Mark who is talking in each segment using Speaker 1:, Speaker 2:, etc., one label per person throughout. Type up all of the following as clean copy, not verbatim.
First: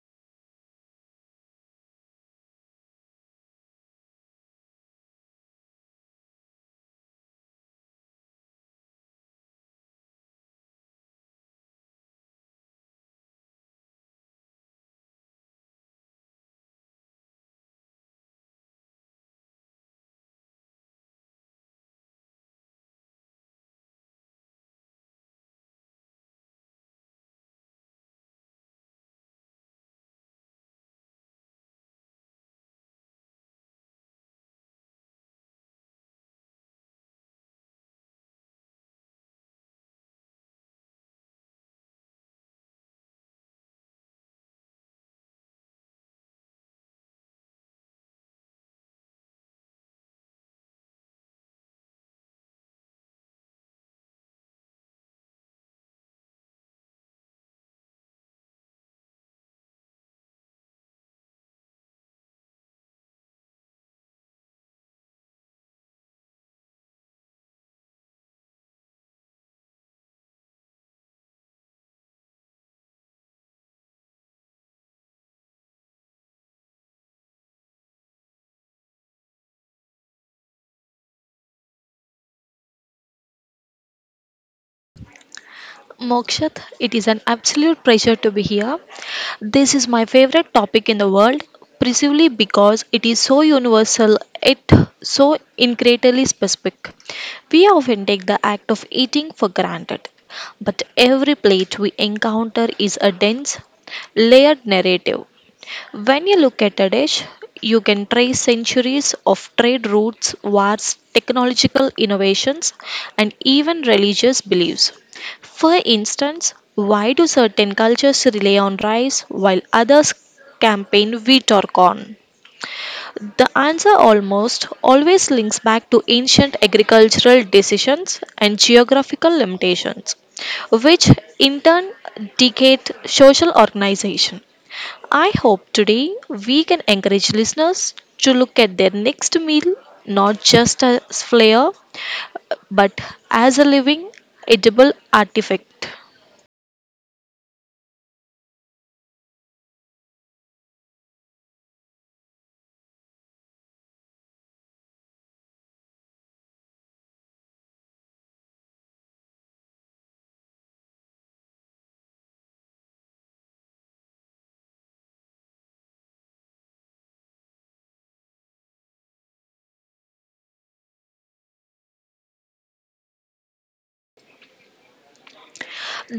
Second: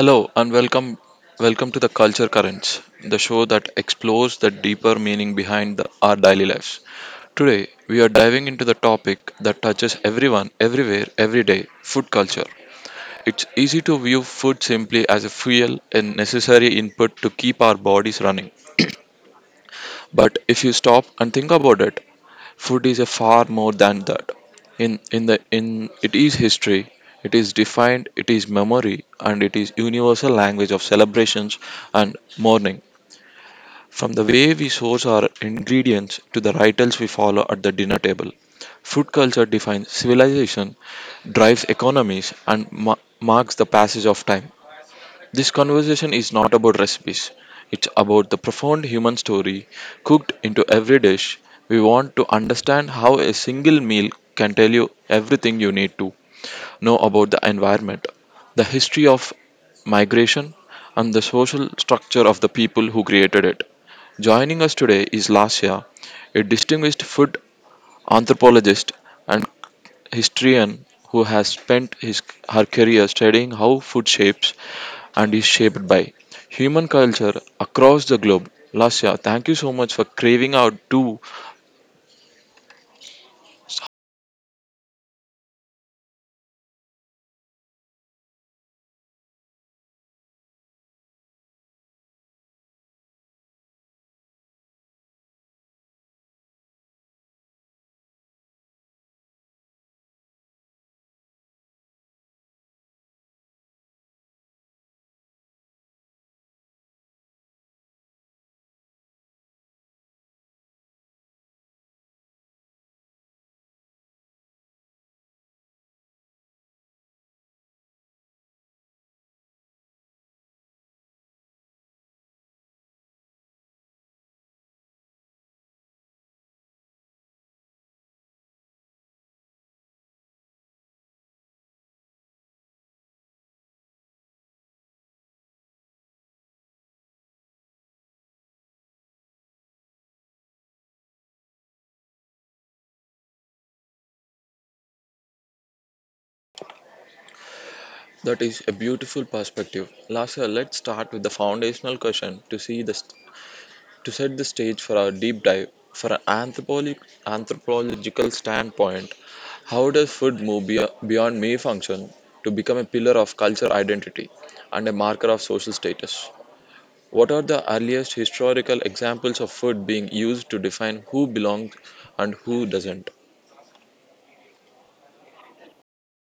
Speaker 1: Hello and welcome to the Culture Currents, the show that explores the deeper meaning behind our daily lives. Today we are diving into the topic that touches everyone everywhere every day, food culture. It's easy to view food simply as a fuel and necessary input to keep our bodies running. But if you stop and think about it, food is a far more than that. In it is history, it is defined, it is memory, and it is universal language of celebrations and mourning. From the way we source our ingredients to the rituals we follow at the dinner table, food culture defines civilization, drives economies, and marks the passage of time. This conversation is not about recipes, it's about the profound human story cooked into every dish. We want to understand how a single meal can tell you everything you need to know about the environment, the history of migration, and the social structure of the people who created it. Joining us today is Lasya, a distinguished food anthropologist and historian who has spent her career studying how food shapes and is shaped by human culture across the globe. Lasya, thank you so much for craving out too.
Speaker 2: Mokshat, it is an absolute pleasure to be here. This is my favorite topic in the world, precisely because it is so universal, yet so incredibly specific. We often take the act of eating for granted, but every plate we encounter is a dense, layered narrative. When you look at a dish, you can trace centuries of trade routes, wars, technological innovations, and even religious beliefs. For instance, why do certain cultures rely on rice while others campaign wheat or corn? The answer almost always links back to ancient agricultural decisions and geographical limitations, which in turn dictate social organization. I hope today we can encourage listeners to look at their next meal not just as flair but as a living edible artifact.
Speaker 1: That is a beautiful perspective. Lasya, let's start with the foundational question to to set the stage for our deep dive. For an anthropological standpoint, how does food move beyond mere function to become a pillar of culture identity and a marker of social status? What are the earliest historical examples of food being used to define who belongs and who doesn't?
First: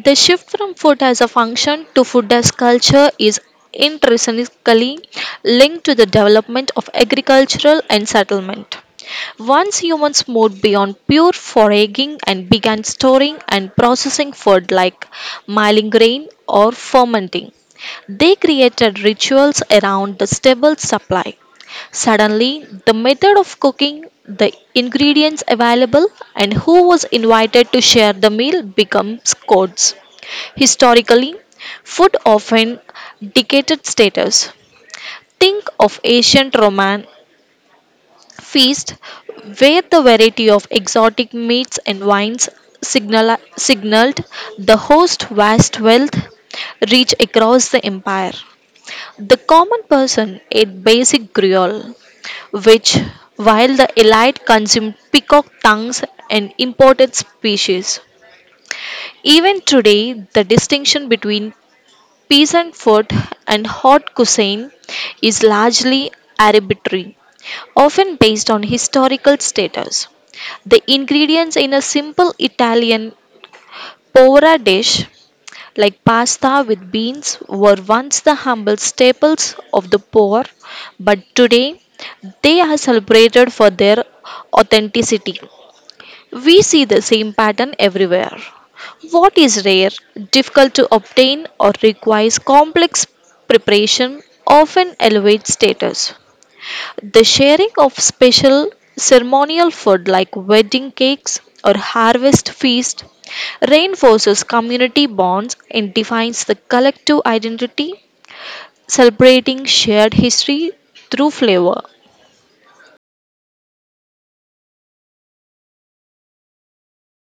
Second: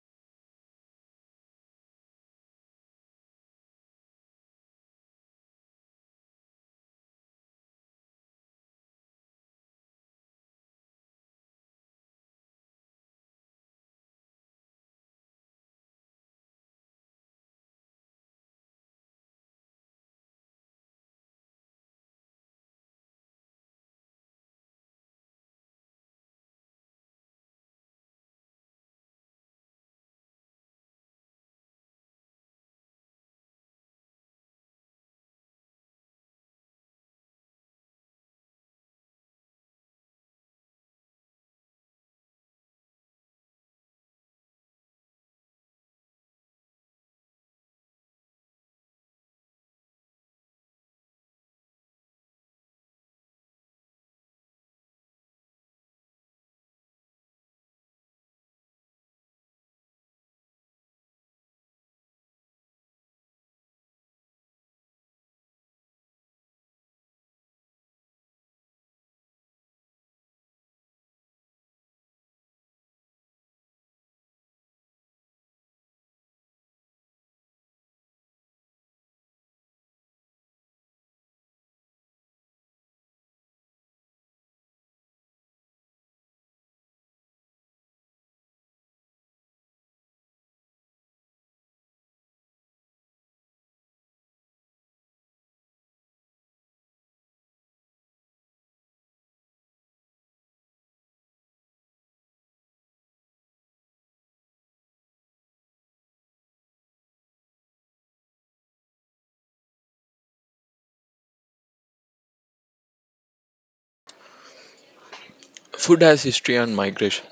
Speaker 2: The shift from food as a function to food as culture is intrinsically linked to the development of agricultural and settlement. Once humans moved beyond pure foraging and began storing and processing food like milling grain or fermenting, they created rituals around the stable supply. Suddenly, the method of cooking, the ingredients available, and who was invited to share the meal becomes codes. Historically, food often dictated status. Think of ancient Roman feast where the variety of exotic meats and wines signaled the host vast wealth reach across the empire. The common person ate basic gruel, which, while the elite consumed peacock tongues and imported species. Even today, the distinction between peasant food and hot cuisine is largely arbitrary, often based on historical status. The ingredients in a simple Italian povera dish like pasta with beans, were once the humble staples of the poor, but today they are celebrated for their authenticity. We see the same pattern everywhere. What is rare, difficult to obtain, or requires complex preparation often elevates status. The sharing of special ceremonial food like wedding cakes or harvest feast reinforces community bonds and defines the collective identity, celebrating shared history through flavor.
Speaker 1: Food has history and migration.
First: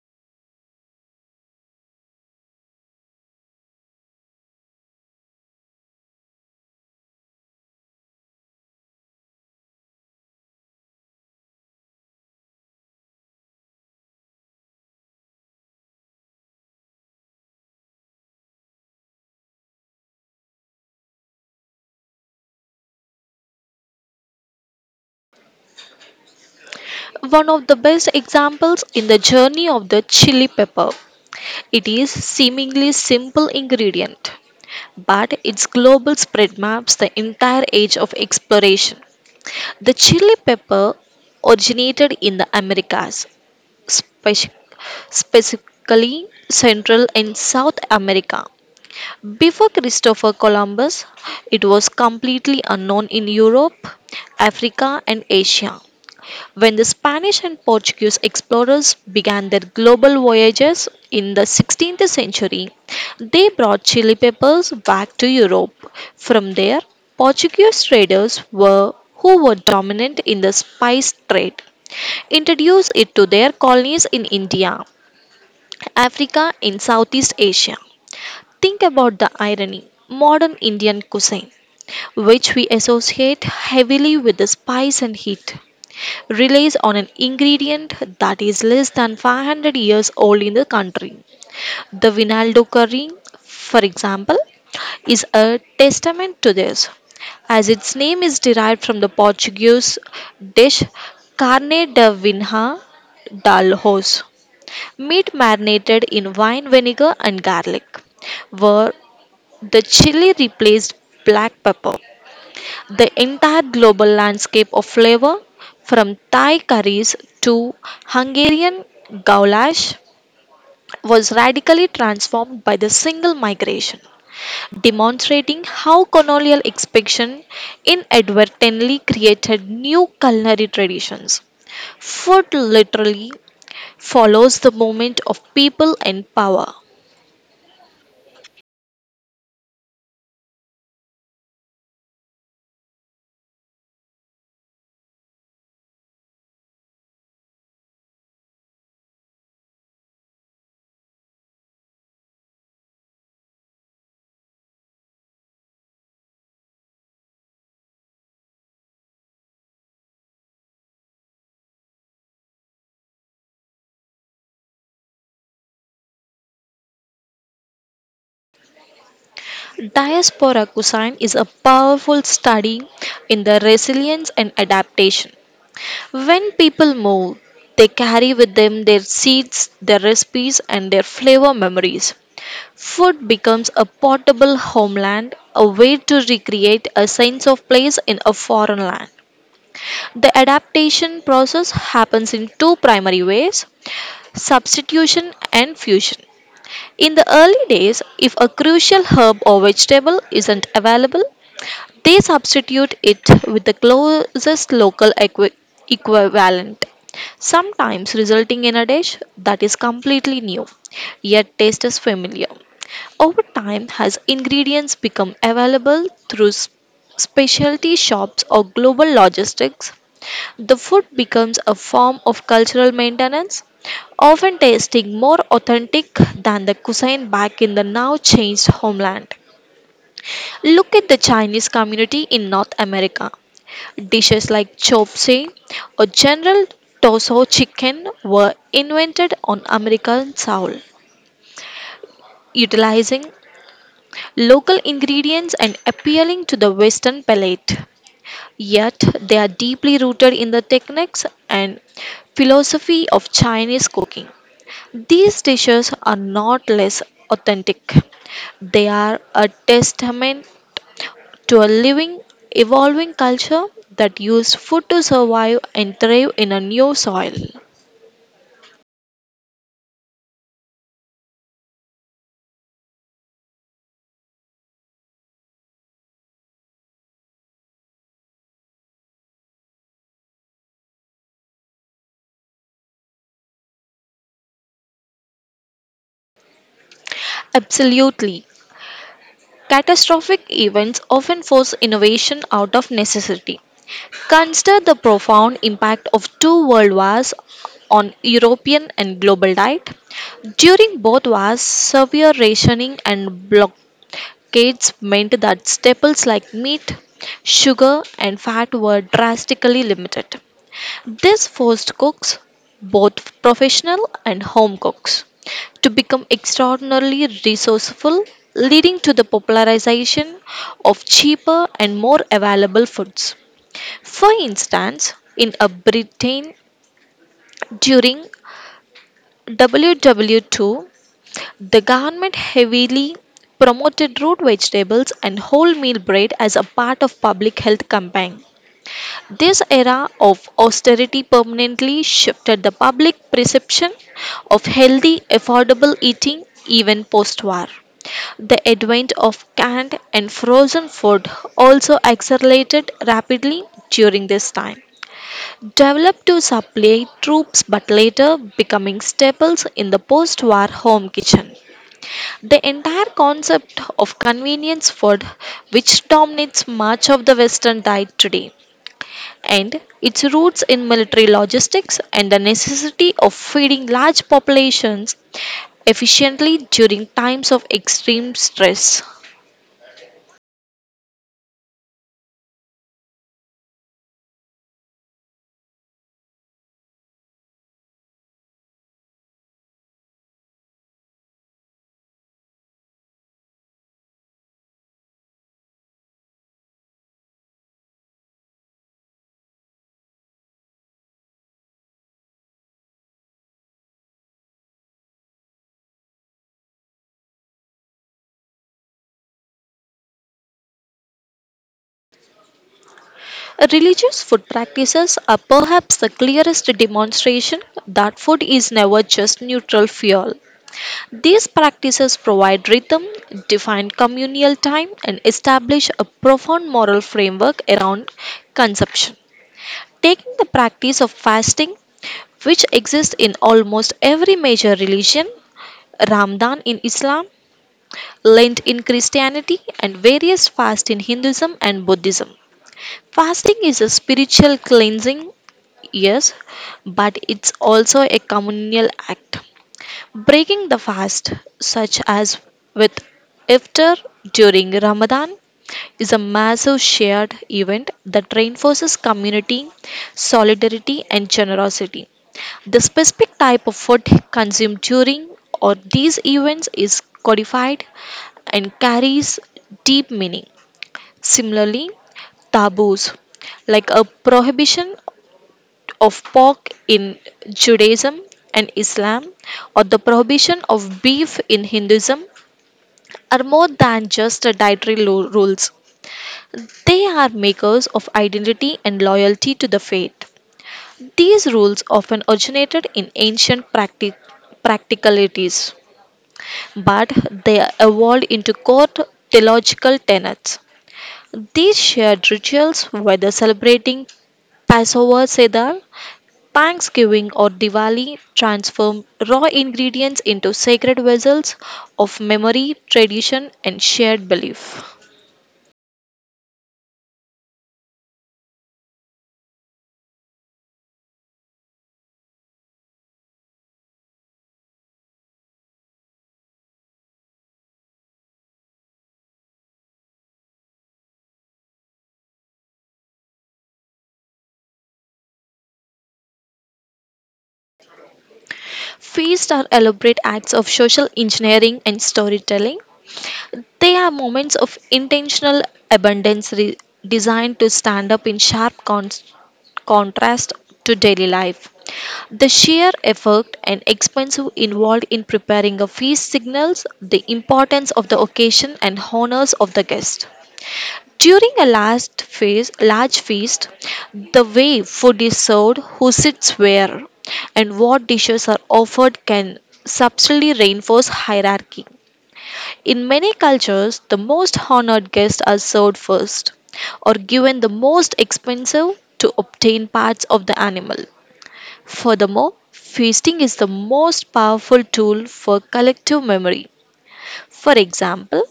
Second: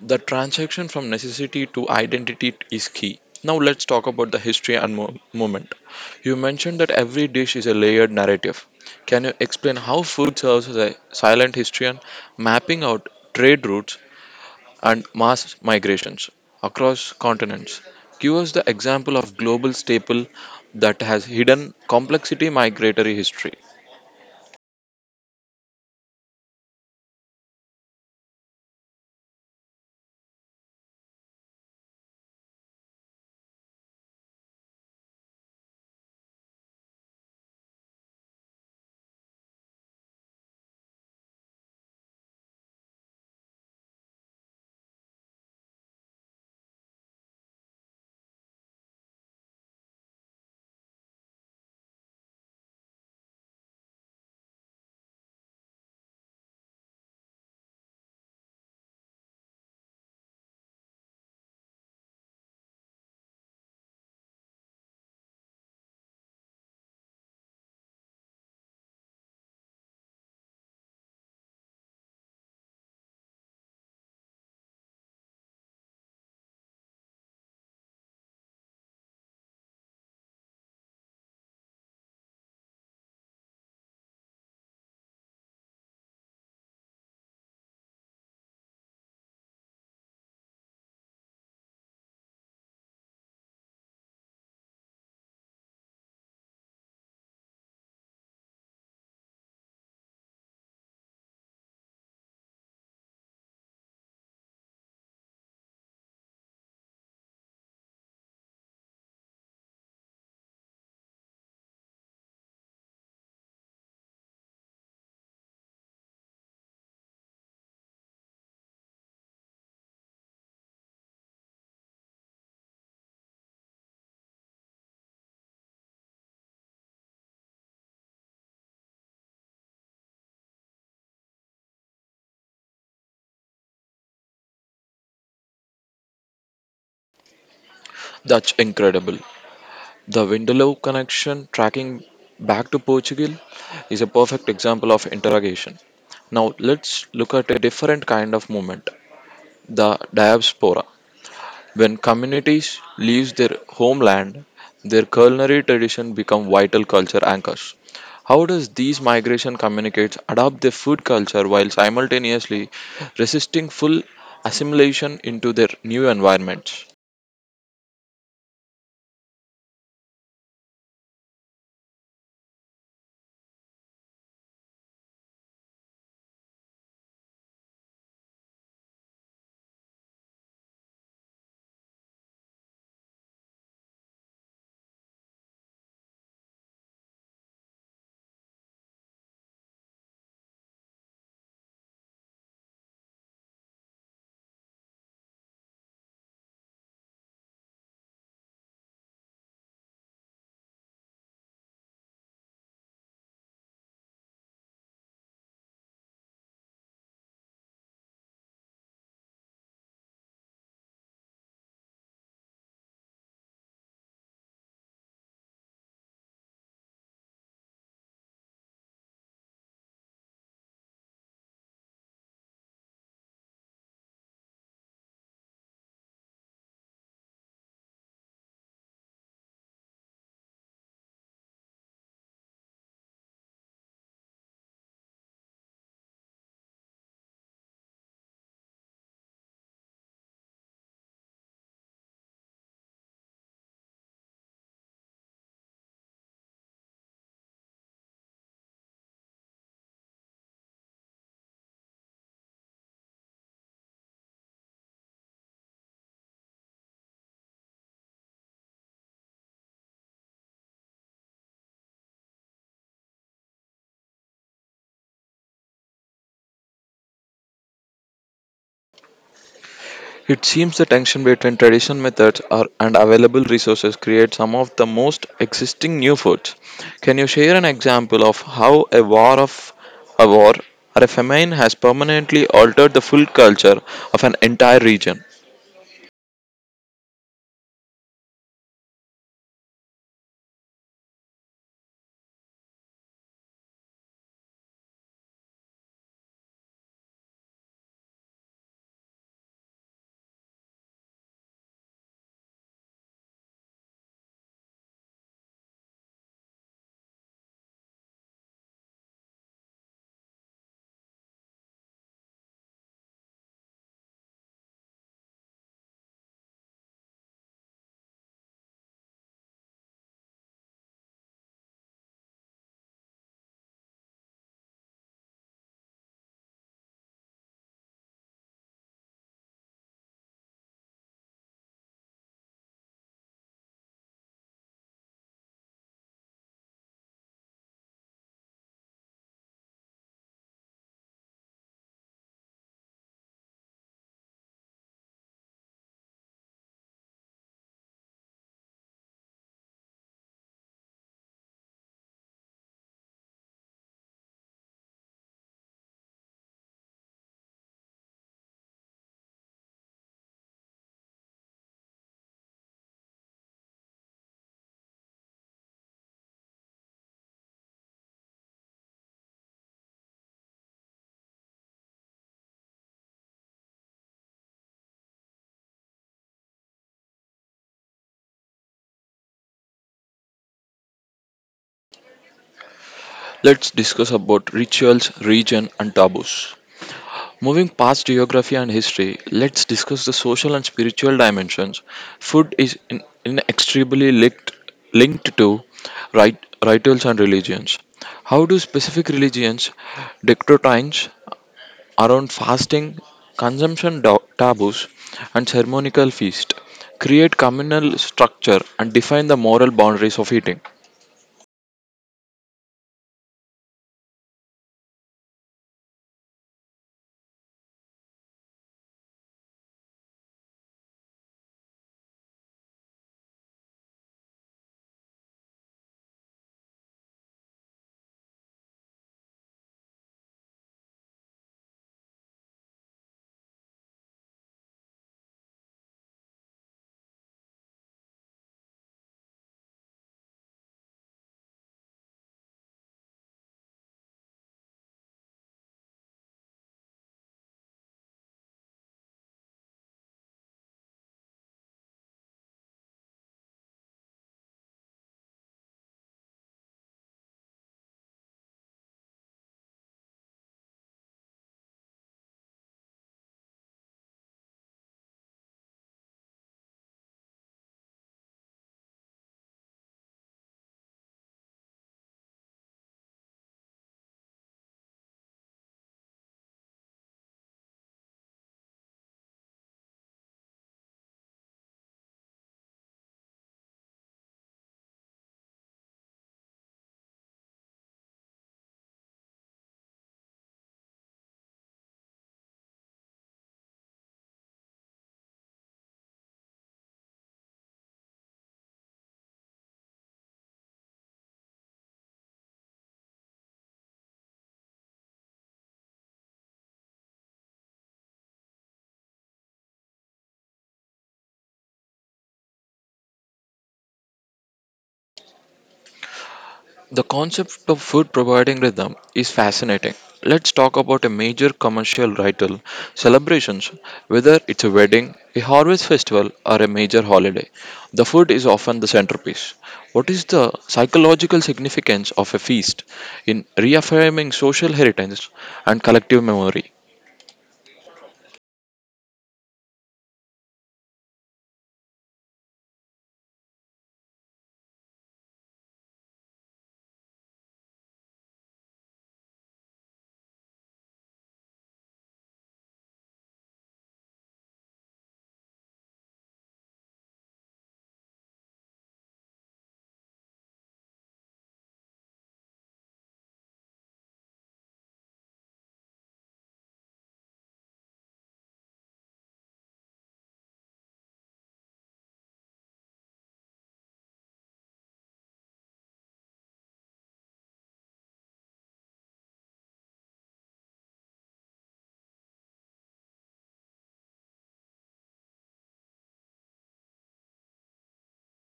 Speaker 1: The transaction from necessity to identity is key. Now let's talk about the history and moment. You mentioned that every dish is a layered narrative. Can you explain how food serves as a silent history and mapping out trade routes and mass migrations across continents. Give us the example of global staple that has hidden complexity migratory history.
Speaker 2: One of the best examples in the journey of the chili pepper. It is seemingly simple ingredient, but its global spread maps the entire age of exploration. The chili pepper originated in the Americas, speci- specifically Central and South America. Before Christopher Columbus, it was completely unknown in Europe, Africa, and Asia. When the Spanish and Portuguese explorers began their global voyages in the 16th century, they brought chili peppers back to Europe. From there, Portuguese traders were who were dominant in the spice trade introduced it to their colonies in India, Africa, and Southeast Asia. Think about the irony modern Indian cuisine, which we associate heavily with the spice and heat, relies on an ingredient that is less than 500 years old in the country. The Vinaldo curry, for example, is a testament to this, as its name is derived from the Portuguese dish carne de vinha dal horse, meat marinated in wine vinegar and garlic, where the chili replaced black pepper the entire global landscape of flavor, from Thai curries to Hungarian goulash, was radically transformed by the single migration, demonstrating how colonial expansion inadvertently created new culinary traditions. Food literally follows the movement of people and power.
Speaker 1: That's incredible. The Window connection tracking back to Portugal is a perfect example of interrogation. Now let's look at a different kind of movement, the diaspora. When communities leave their homeland, their culinary tradition become vital culture anchors. How does these migration communicates adopt their food culture while simultaneously resisting full assimilation into their new environments?
Speaker 2: Diaspora cuisine is a powerful study in the resilience and adaptation. When people move, they carry with them their seeds, their recipes, and their flavor memories. Food becomes a portable homeland, a way to recreate a sense of place in a foreign land. The adaptation process happens in two primary ways substitution and fusion. In the early days, if a crucial herb or vegetable isn't available, they substitute it with the closest local equivalent, sometimes resulting in a dish that is completely new, yet tastes familiar. Over time, as ingredients become available through specialty shops or global logistics, the food becomes a form of cultural maintenance, often tasting more authentic than the cuisine back in the now changed homeland. Look at the Chinese community in North America. Dishes like chop suey or General Toso chicken were invented on American soil, utilizing local ingredients and appealing to the Western palate. Yet they are deeply rooted in the techniques and philosophy of Chinese cooking. These dishes are not less authentic. They are a testament to a living, evolving culture that used food to survive and thrive in a new soil.
Speaker 1: It seems the tension between traditional methods are, and available resources create some of the most existing new foods. Can you share an example of how a war or a famine has permanently altered the food culture of an entire region?
Speaker 2: Absolutely. Catastrophic events often force innovation out of necessity. Consider the profound impact of two world wars on European and global diet. During both wars, severe rationing and blockades meant that staples like meat, sugar, and fat were drastically limited. This forced cooks, both professional and home cooks, to become extraordinarily resourceful, leading to the popularization of cheaper and more available foods. For instance, in Britain during WW2, the government heavily promoted root vegetables and wholemeal bread as a part of public health campaign. This era of austerity permanently shifted the public perception of healthy, affordable eating even post war. The advent of canned and frozen food also accelerated rapidly during this time. Developed to supply troops but later becoming staples in the post war home kitchen. The entire concept of convenience food, which dominates much of the Western diet today, and its roots in military logistics and the necessity of feeding large populations efficiently during times of extreme stress.
Speaker 1: Let's discuss about rituals, region and taboos. Moving past geography and history, let's discuss the social and spiritual dimensions. Food is inextricably linked, linked to rituals and religions. How do specific religions decretines around fasting, consumption taboos, and ceremonial feast create communal structure and define the moral boundaries of eating?
Speaker 2: Religious food practices are perhaps the clearest demonstration that food is never just neutral fuel. These practices provide rhythm, define communal time, and establish a profound moral framework around consumption. Taking the practice of fasting, which exists in almost every major religion, Ramadan in Islam, Lent in Christianity, and various fasts in Hinduism and Buddhism. Fasting is a spiritual cleansing, yes, but it's also a communal act. Breaking the fast, such as with iftar during Ramadan, is a massive shared event that reinforces community, solidarity, and generosity. The specific type of food consumed during or these events is codified and carries deep meaning. Similarly, taboos like a prohibition of pork in Judaism and Islam or the prohibition of beef in Hinduism are more than just dietary rules. They are makers of identity and loyalty to the faith. These rules often originated in ancient practicalities, but they evolved into core theological tenets. These shared rituals, whether celebrating Passover Seder Thanksgiving or Diwali transform raw ingredients into sacred vessels of memory, tradition, and shared belief.
Speaker 1: The concept of food providing rhythm is fascinating. Let's talk about a major commercial ritual, celebrations, whether it's a wedding, a harvest festival, or a major holiday. The food is often the centerpiece. What is the psychological significance of a feast in reaffirming social heritage and collective memory?
Speaker 2: Feasts are elaborate acts of social engineering and storytelling. They are moments of intentional abundance designed to stand up in sharp contrast to daily life. The sheer effort and expense involved in preparing a feast signals the importance of the occasion and honors of the guest. During a large feast, the way food is served, who sits where, and what dishes are offered can subtly reinforce hierarchy. In many cultures, the most honored guests are served first or given the most expensive to obtain parts of the animal. Furthermore, feasting is the most powerful tool for collective memory. For example,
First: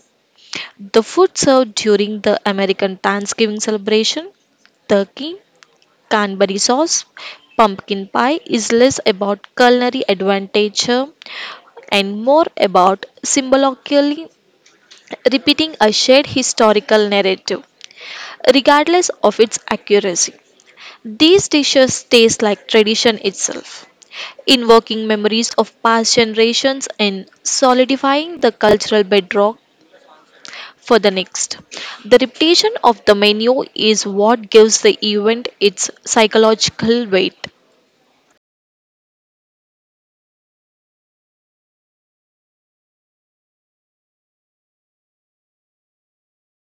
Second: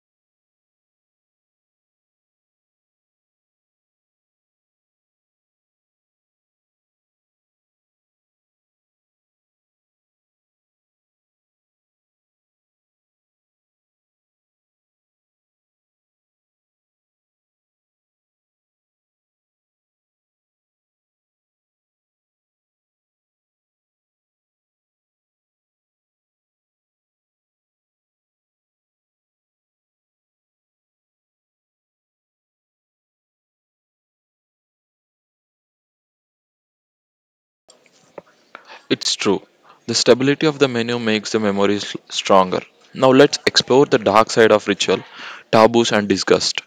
Speaker 2: the food served during the American Thanksgiving celebration, turkey, Canterbury sauce, pumpkin pie, is less about culinary advantage and more about symbolically repeating a shared historical narrative, regardless of its accuracy. These dishes taste like tradition itself, invoking memories of past generations and solidifying the cultural bedrock for the next. The repetition of the menu is what gives the event its psychological weight.
Speaker 1: It's true. The stability of the menu makes the memories stronger. Now let's explore the dark side of ritual, taboos and disgust.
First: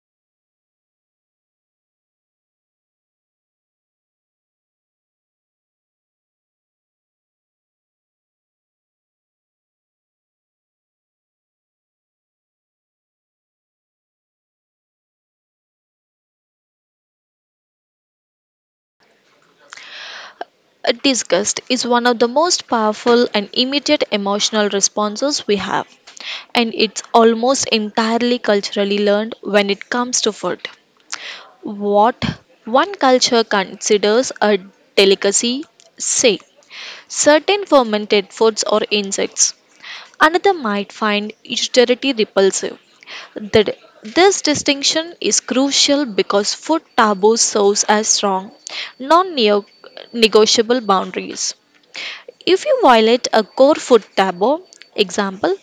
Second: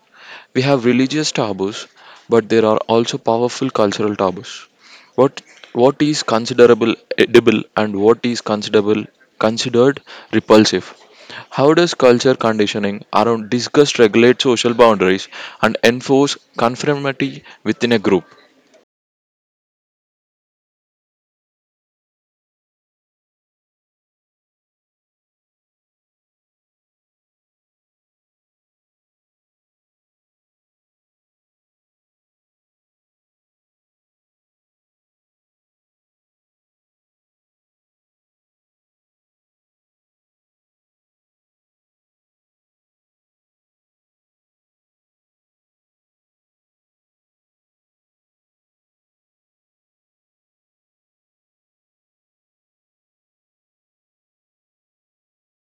Speaker 1: We have religious taboos, but there are also powerful cultural taboos. What what is considerable edible and what is considerable considered repulsive? How does culture conditioning around disgust regulate social boundaries and enforce conformity within a group?
Speaker 2: A disgust is one of the most powerful and immediate emotional responses we have, and it's almost entirely culturally learned when it comes to food. What one culture considers a delicacy, say, certain fermented foods or insects. Another might find austerity repulsive. The- this distinction is crucial because food taboos serves as strong, non-negotiable boundaries. If you violate a core food taboo, example,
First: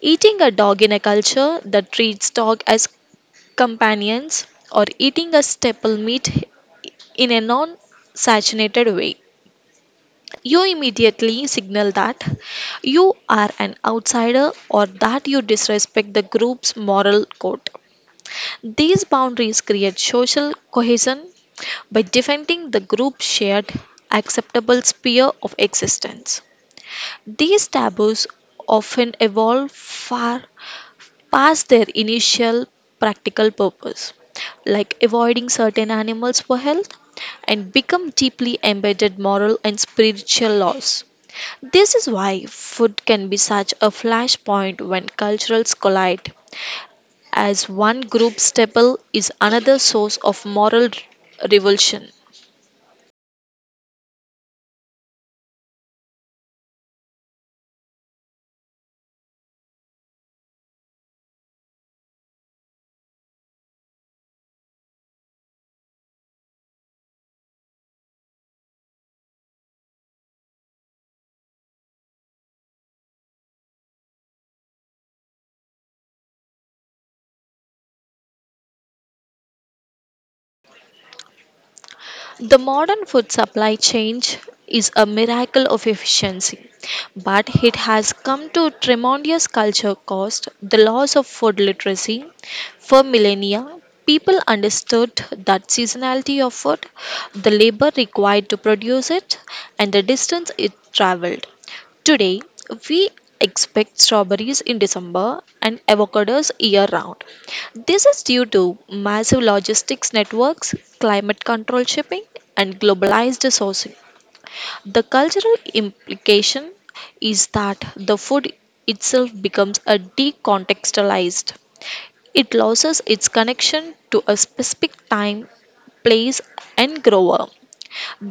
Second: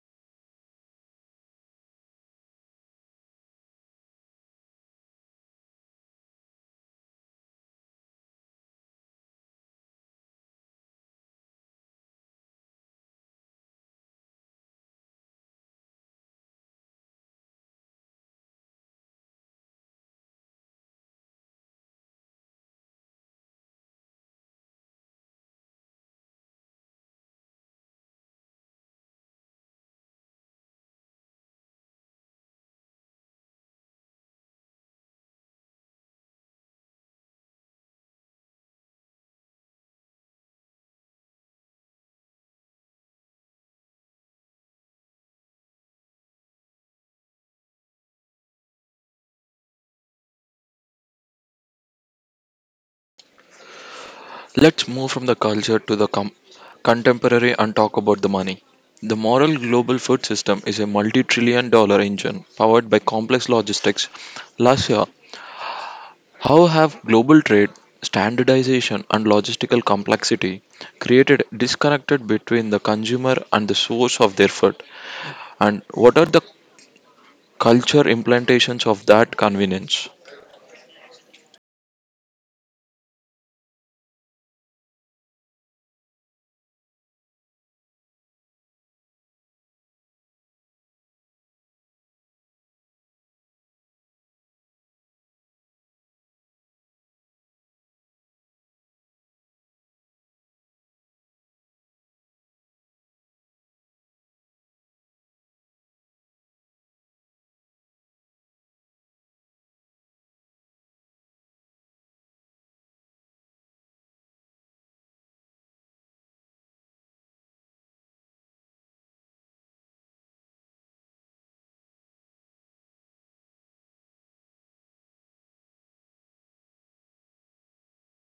Speaker 2: eating a dog in a culture that treats dog as companions or eating a staple meat in a non-saturated way, you immediately signal that you are an outsider or that you disrespect the group's moral code. These boundaries create social cohesion by defending the group's shared acceptable sphere of existence. These taboos often evolve far past their initial practical purpose, like avoiding certain animals for health, and become deeply embedded moral and spiritual laws. This is why food can be such a flashpoint when cultures collide, as one group's staple is another source of moral revulsion.
Speaker 1: Let's move from the culture to the contemporary and talk about the money. The moral global food system is a multi $1 trillion engine powered by complex logistics. Last year, how have global trade, standardization, and logistical complexity created disconnected between the consumer and the source of their food? And what are the culture implementations of that convenience?
Speaker 2: The modern food supply chain is a miracle of efficiency, but it has come to tremendous culture cost, the loss of food literacy. For millennia, people understood that seasonality of food, the labor required to produce it, and the distance it traveled. Today, we expect strawberries in December and avocados year round. This is due to massive logistics networks, climate control shipping, and globalized sourcing. The cultural implication is that the food itself becomes a decontextualized. It loses its connection to a specific time, place, and grower.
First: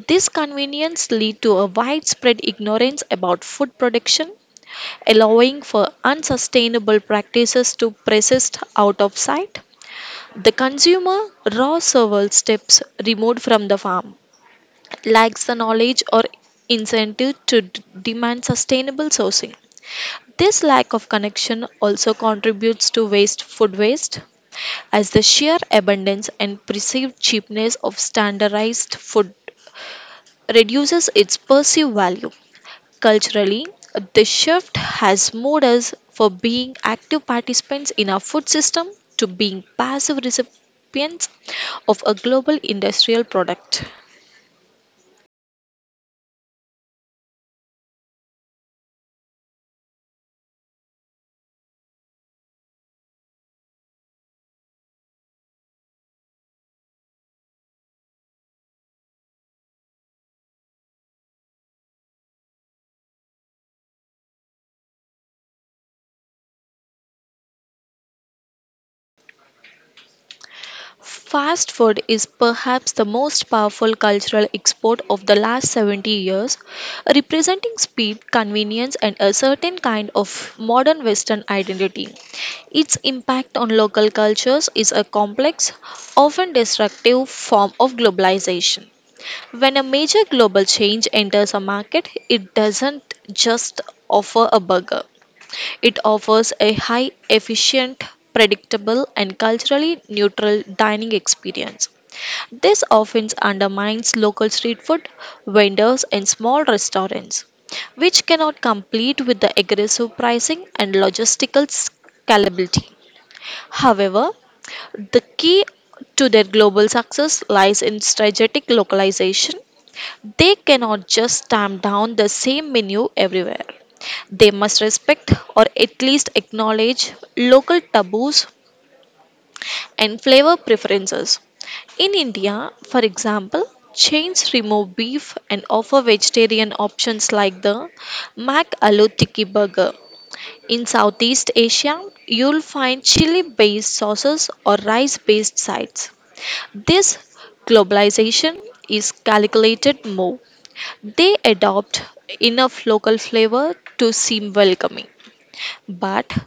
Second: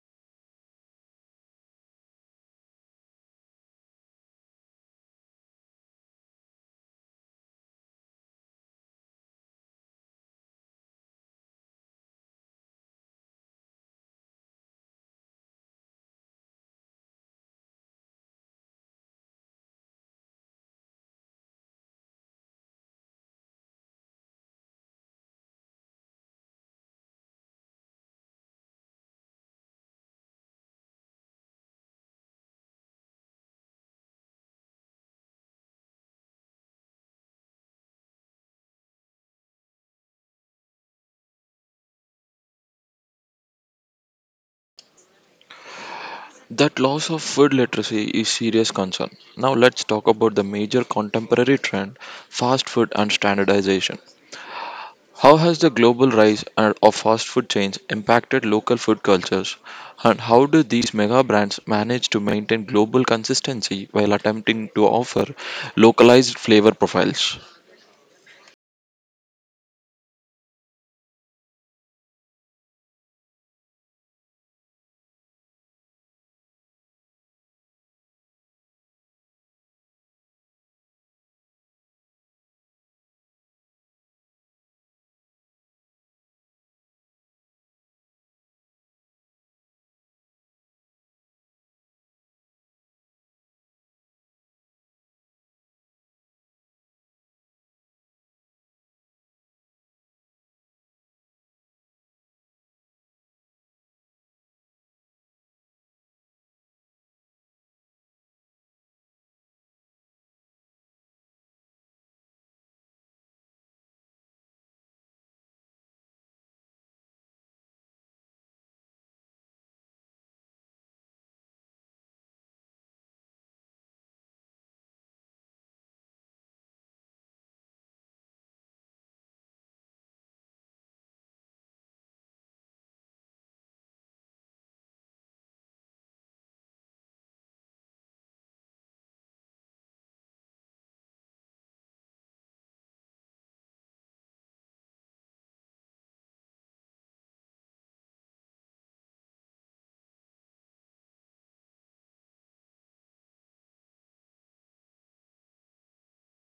Speaker 2: This convenience lead to a widespread ignorance about food production, allowing for unsustainable practices to persist out of sight. The consumer, raw several steps removed from the farm, lacks the knowledge or incentive to demand sustainable sourcing. This lack of connection also contributes to waste food waste, as the sheer abundance and perceived cheapness of standardized food reduces its perceived value. Culturally, this shift has moved us from being active participants in our food system to being passive recipients of a global industrial product.
Speaker 1: That loss of food literacy is serious concern. Now let's talk about the major contemporary trend, fast food and standardization. How has the global rise of fast food chains impacted local food cultures and how do these mega brands manage to maintain global consistency while attempting to offer localized flavor profiles?
Speaker 2: Fast food is perhaps the most powerful cultural export of the last 70 years, representing speed, convenience, and a certain kind of modern Western identity. Its impact on local cultures is a complex, often destructive form of globalization. When a major global change enters a market, it doesn't just offer a burger. It offers a high efficient, predictable, and culturally neutral dining experience. This often undermines local street food vendors and small restaurants, which cannot compete with the aggressive pricing and logistical scalability. However, the key to their global success lies in strategic localization they cannot just stamp down the same menu everywhere. They must respect or at least acknowledge local taboos and flavor preferences. In India, for example, chains remove beef and offer vegetarian options like the Mac Aloo Tikki Burger. In Southeast Asia, you'll find chili based sauces or rice based sides. This globalization is calculated move they adopt enough local flavor to seem welcoming, but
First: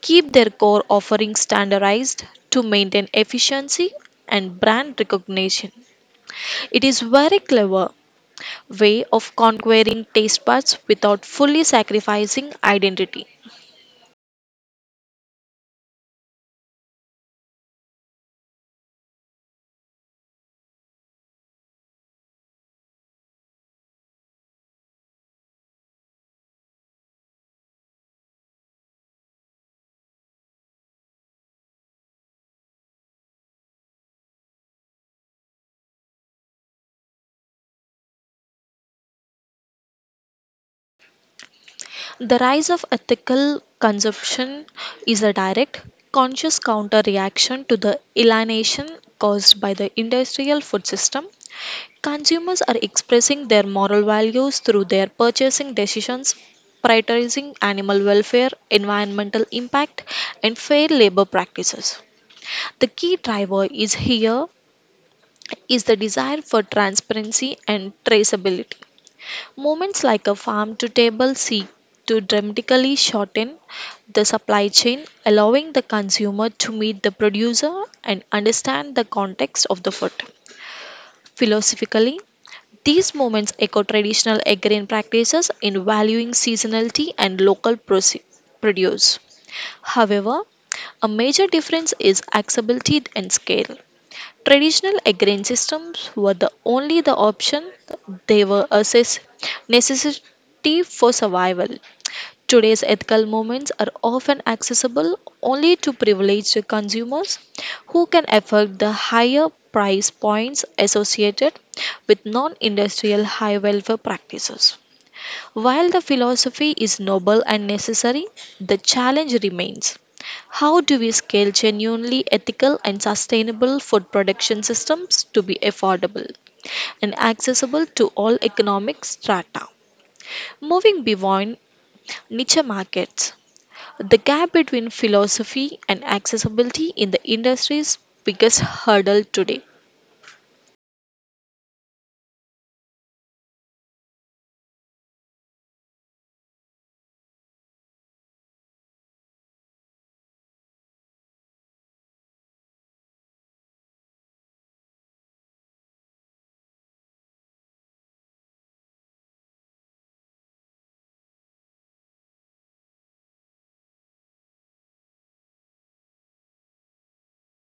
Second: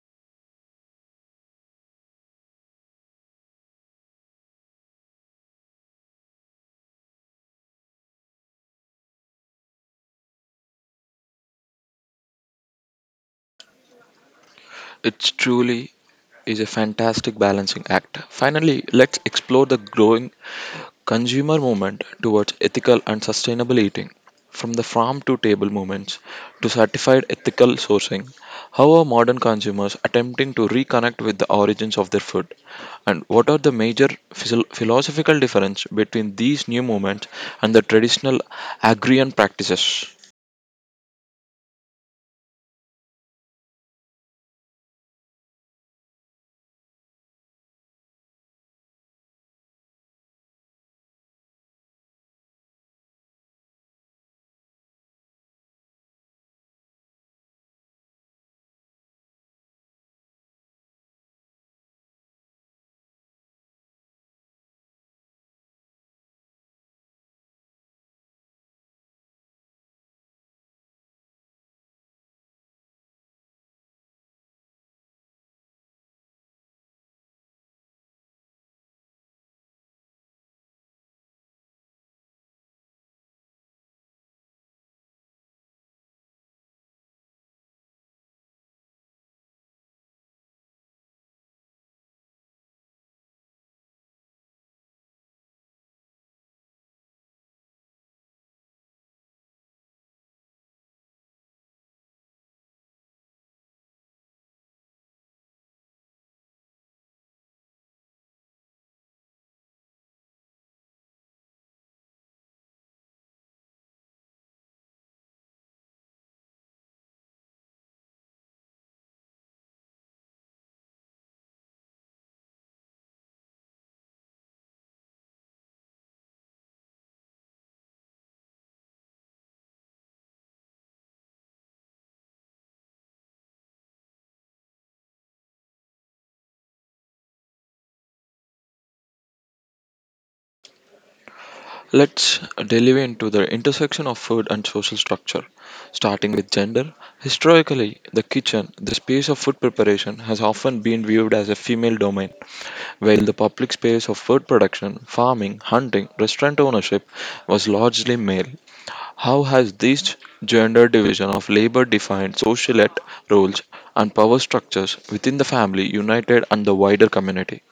Speaker 2: keep their core offerings standardized to maintain efficiency and brand recognition. It is very clever way of conquering taste buds without fully sacrificing identity.
Speaker 1: It truly is a fantastic balancing act. Finally, let's explore the growing consumer movement towards ethical and sustainable eating. From the farm to table movements to certified ethical sourcing, how are modern consumers attempting to reconnect with the origins of their food? And what are the major philosophical difference between these new movements and the traditional agrarian practices?
Speaker 2: The rise of ethical consumption is a direct, conscious counter reaction to the alienation caused by the industrial food system. Consumers are expressing their moral values through their purchasing decisions, prioritizing animal welfare, environmental impact, and fair labor practices. The key driver is here is the desire for transparency and traceability. Moments like a farm to table seek to dramatically shorten the supply chain, allowing the consumer to meet the producer and understand the context of the food. Philosophically, these moments echo traditional agrarian practices in valuing seasonality and local produce. However, a major difference is accessibility and scale. Traditional agrarian systems were the only the option. They were a necessity for survival. Today's ethical movements are often accessible only to privileged consumers who can afford the higher price points associated with non-industrial high welfare practices. While the philosophy is noble and necessary, the challenge remains. How do we scale genuinely ethical and sustainable food production systems to be affordable and accessible to all economic strata? Moving beyond niche markets, the gap between philosophy and accessibility in the industry's biggest hurdle today.
Speaker 1: Let's delve into the intersection of food and social structure, starting with gender. Historically, the kitchen, the space of food preparation, has often been viewed as a female domain, while the public space of food production, farming, hunting, restaurant ownership was largely male. How has this gender division of labor defined social roles and power structures within the family, united, and the wider community?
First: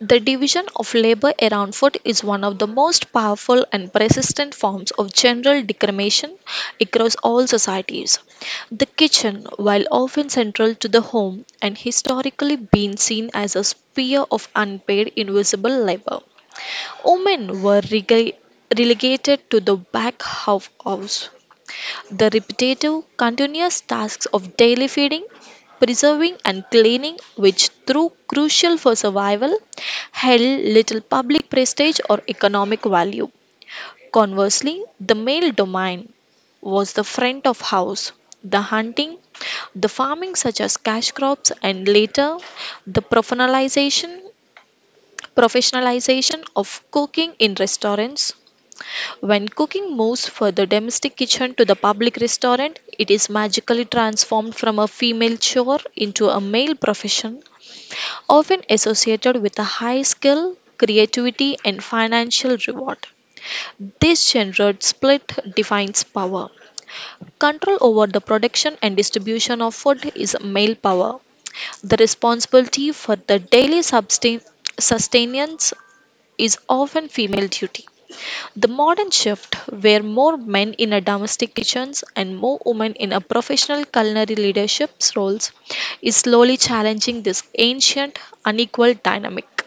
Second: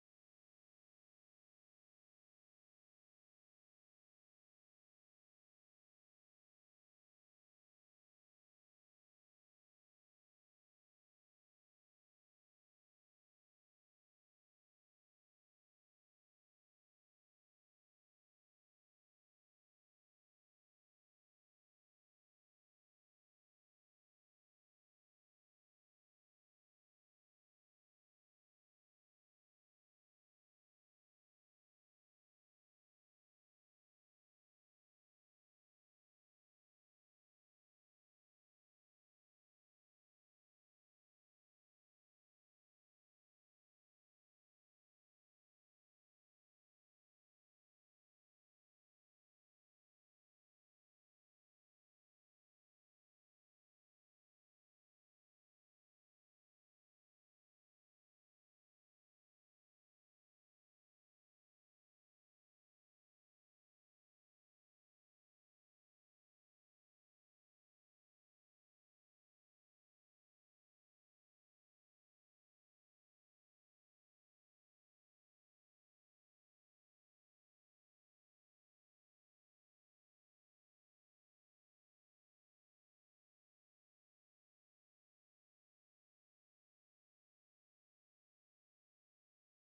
Speaker 2: The division of labor around food is one of the most powerful and persistent forms of general discrimination across all societies. The kitchen, while often central to the home and historically been seen as a sphere of unpaid invisible labor, women were relegated to the back of house, the repetitive, continuous tasks of daily feeding, preserving, and cleaning, which through crucial for survival, held little public prestige or economic value. Conversely, the male domain was the front of house, the hunting, the farming such as cash crops, and later the professionalization of cooking in restaurants. When cooking moves from the domestic kitchen to the public restaurant, it is magically transformed from a female chore into a male profession, often associated with a high skill, creativity, and financial reward. This gendered split defines power. Control over the production and distribution of food is male power. The responsibility for the daily sustenance is often female duty. The modern shift, where more men in a domestic kitchens and more women in a professional culinary leadership roles, is slowly challenging this ancient, unequal dynamic.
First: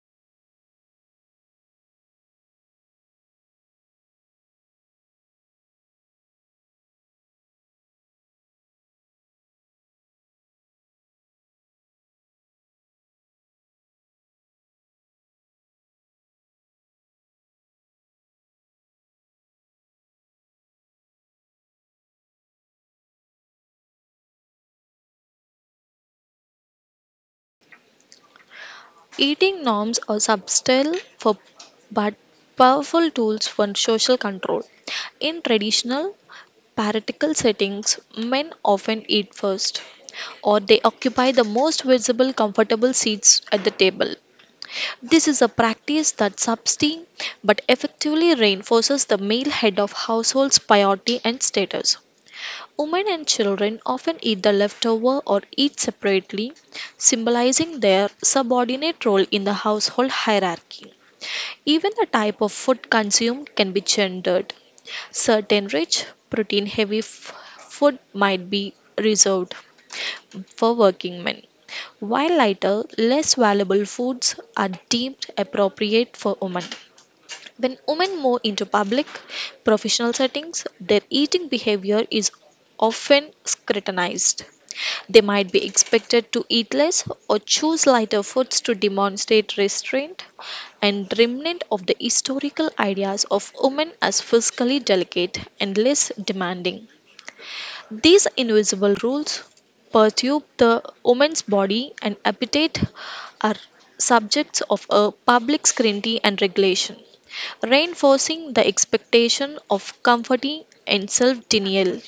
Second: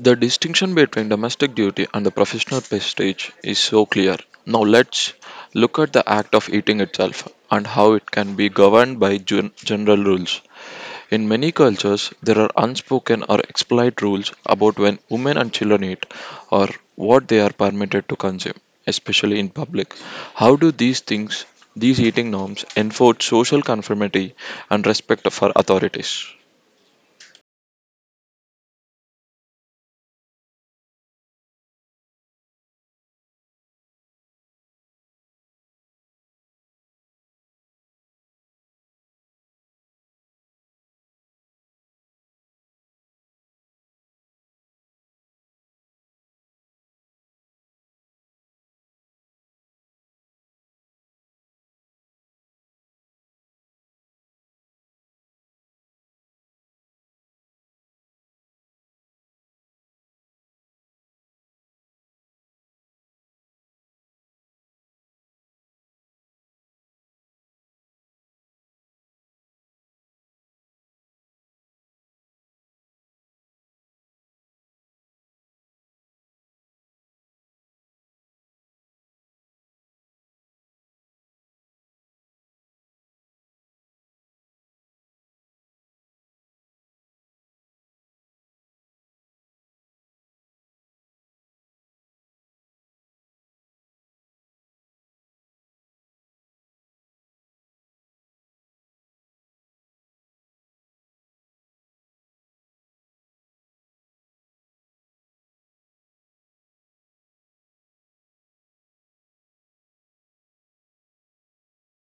Speaker 1: The distinction between domestic duty and the professional prestige is so clear. Now let's look at the act of eating itself and how it can be governed by general rules. In many cultures, there are unspoken or explicit rules about when women and children eat or what they are permitted to consume, especially in public. How do these eating norms, enforce social conformity and respect for authorities?
Speaker 2: Eating norms are subtle for but powerful tools for social control. In traditional patriarchal settings, men often eat first, or they occupy the most visible, comfortable seats at the table. This is a practice that subtly but effectively reinforces the male head of household's priority and status. Women and children often eat the leftover or eat separately, symbolizing their subordinate role in the household hierarchy. Even the type of food consumed can be gendered. Certain rich, protein heavy food might be reserved, for working men, while lighter, less valuable foods are deemed appropriate for women. When women move into public, professional settings, their eating behavior is often scrutinized. They might be expected to eat less or choose lighter foods to demonstrate restraint and remnant of the historical ideas of women as physically delicate and less demanding. These invisible rules perturb the woman's body and appetite are subjects of a public scrutiny and regulation, reinforcing the expectation of comforting and self denial.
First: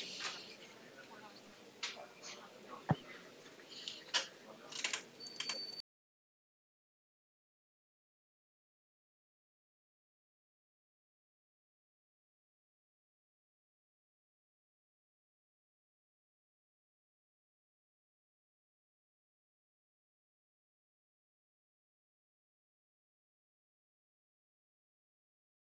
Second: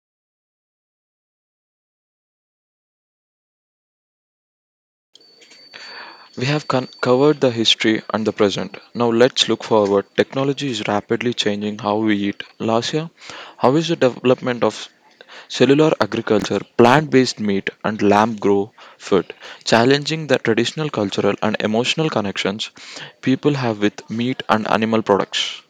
Speaker 1: We have covered the history and the present. Now let's look forward. Technology is rapidly changing how we eat. Lasya, how is the development of cellular agriculture, plant based meat, and lamb grow food challenging the traditional cultural and emotional connections people have with meat and animal products?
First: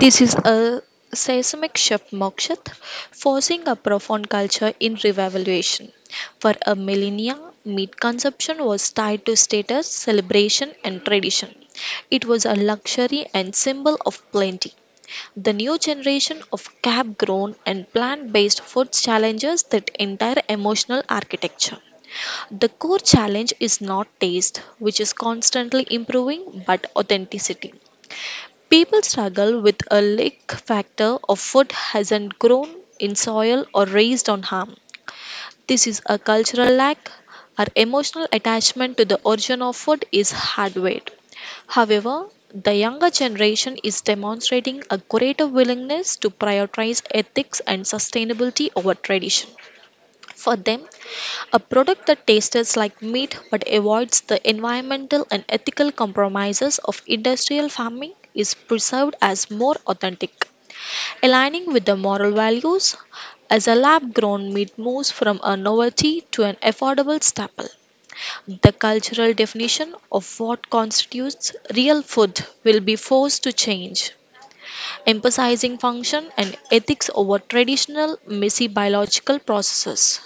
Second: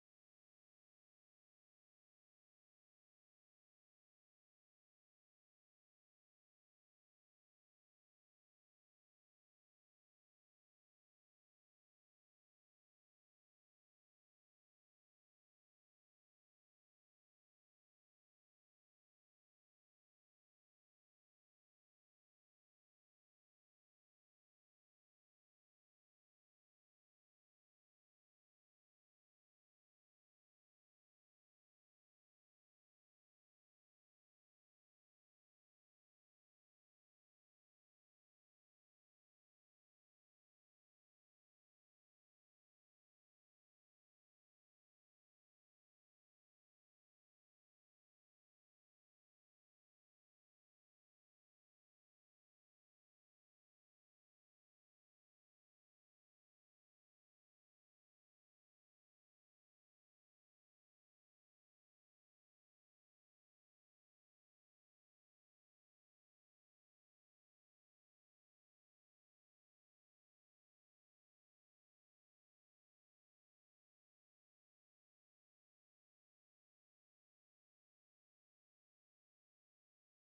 Speaker 2: This is a seismic shift, Mokshat, forcing a profound culture in revaluation. For a millennia, meat consumption was tied to status, celebration, and tradition. It was a luxury and symbol of plenty. The new generation of cab grown and plant based foods challenges that entire emotional architecture. The core challenge is not taste, which is constantly improving, but authenticity. People struggle with a lack factor of food hasn't grown in soil or raised on harm. This is a cultural lack. Our emotional attachment to the origin of food is hardwired. However, the younger generation is demonstrating a greater willingness to prioritize ethics and sustainability over tradition. For them, a product that tastes like meat but avoids the environmental and ethical compromises of industrial farming is perceived as more authentic aligning with the moral values as a lab grown meat moves from a novelty to an affordable staple. The cultural definition of what constitutes real food will be forced to change, emphasizing function and ethics over traditional, messy biological processes.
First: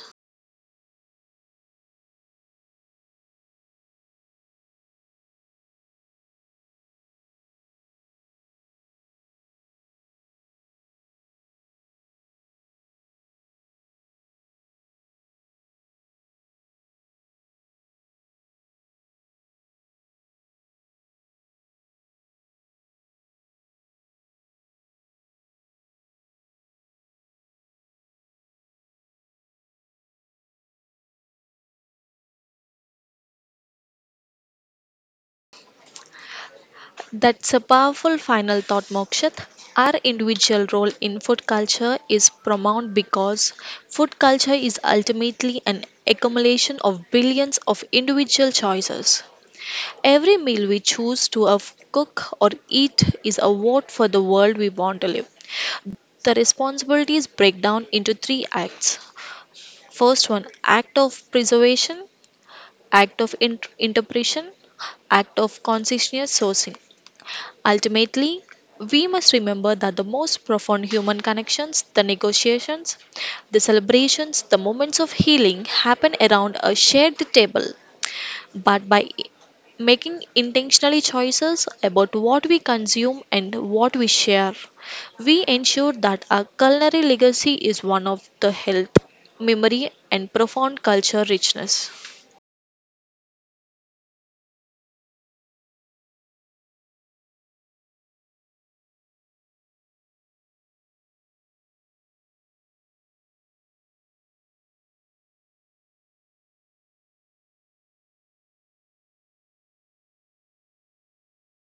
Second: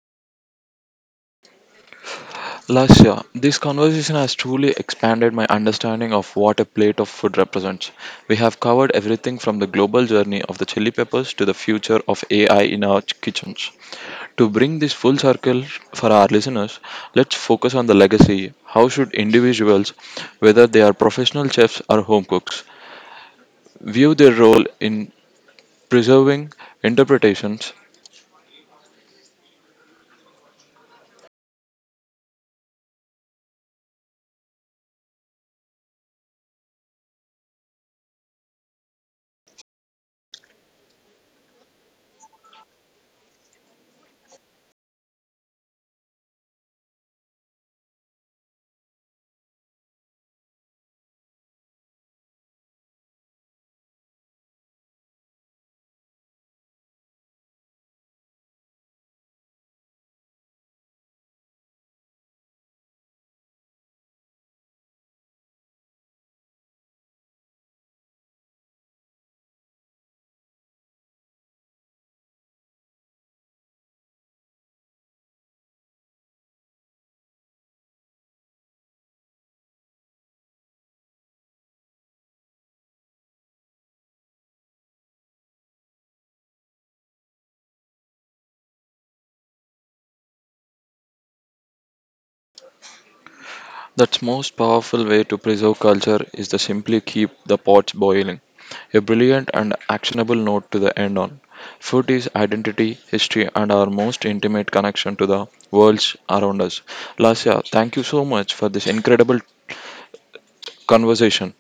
Speaker 1: Lasya, this conversation has truly expanded my understanding of what a plate of food represents. We have covered everything from the global journey of the chili peppers to the future of AI in our kitchens. To bring this full circle for our listeners, let's focus on the legacy. How should individuals, whether they are professional chefs or home cooks, view their role in preserving interpretations
Speaker 2: That's a powerful final thought, Mokshit. Our individual role in food culture is paramount because food culture is ultimately an accumulation of billions of individual choices. Every meal we choose to cook or eat is a vote for the world we want to live. The responsibilities break down into three acts. First one, act of preservation, act of interpretation, act of conscientious sourcing. Ultimately, we must remember that the most profound human connections, the negotiations, the celebrations, the moments of healing happen around a shared table. But by making intentionally choices about what we consume and what we share, we ensure that our culinary legacy is one of the health, memory, and profound culture richness.
Speaker 1: That's most powerful way to preserve culture is to simply keep the pots boiling. A brilliant and actionable note to the end on. Food is identity, history, and our most intimate connection to the worlds around us. Lasya, thank you so much for this incredible conversation.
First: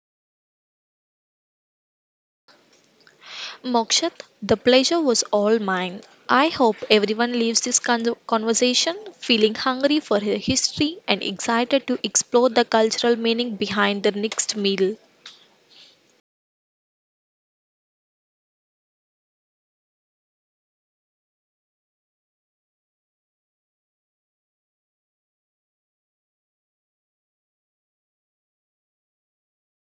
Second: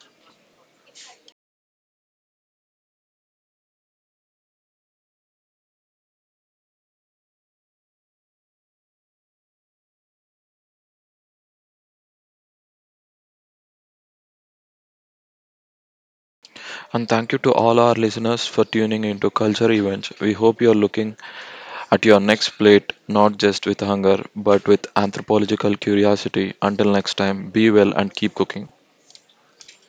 Speaker 2: Mokshat, the pleasure was all mine. I hope everyone leaves this conversation feeling hungry for their history and excited to explore the cultural meaning behind their next meal.
Speaker 1: And thank you to all our listeners for tuning into Culture Events. We hope you're looking at your next plate not just with hunger but with anthropological curiosity. Until next time, be well and keep cooking.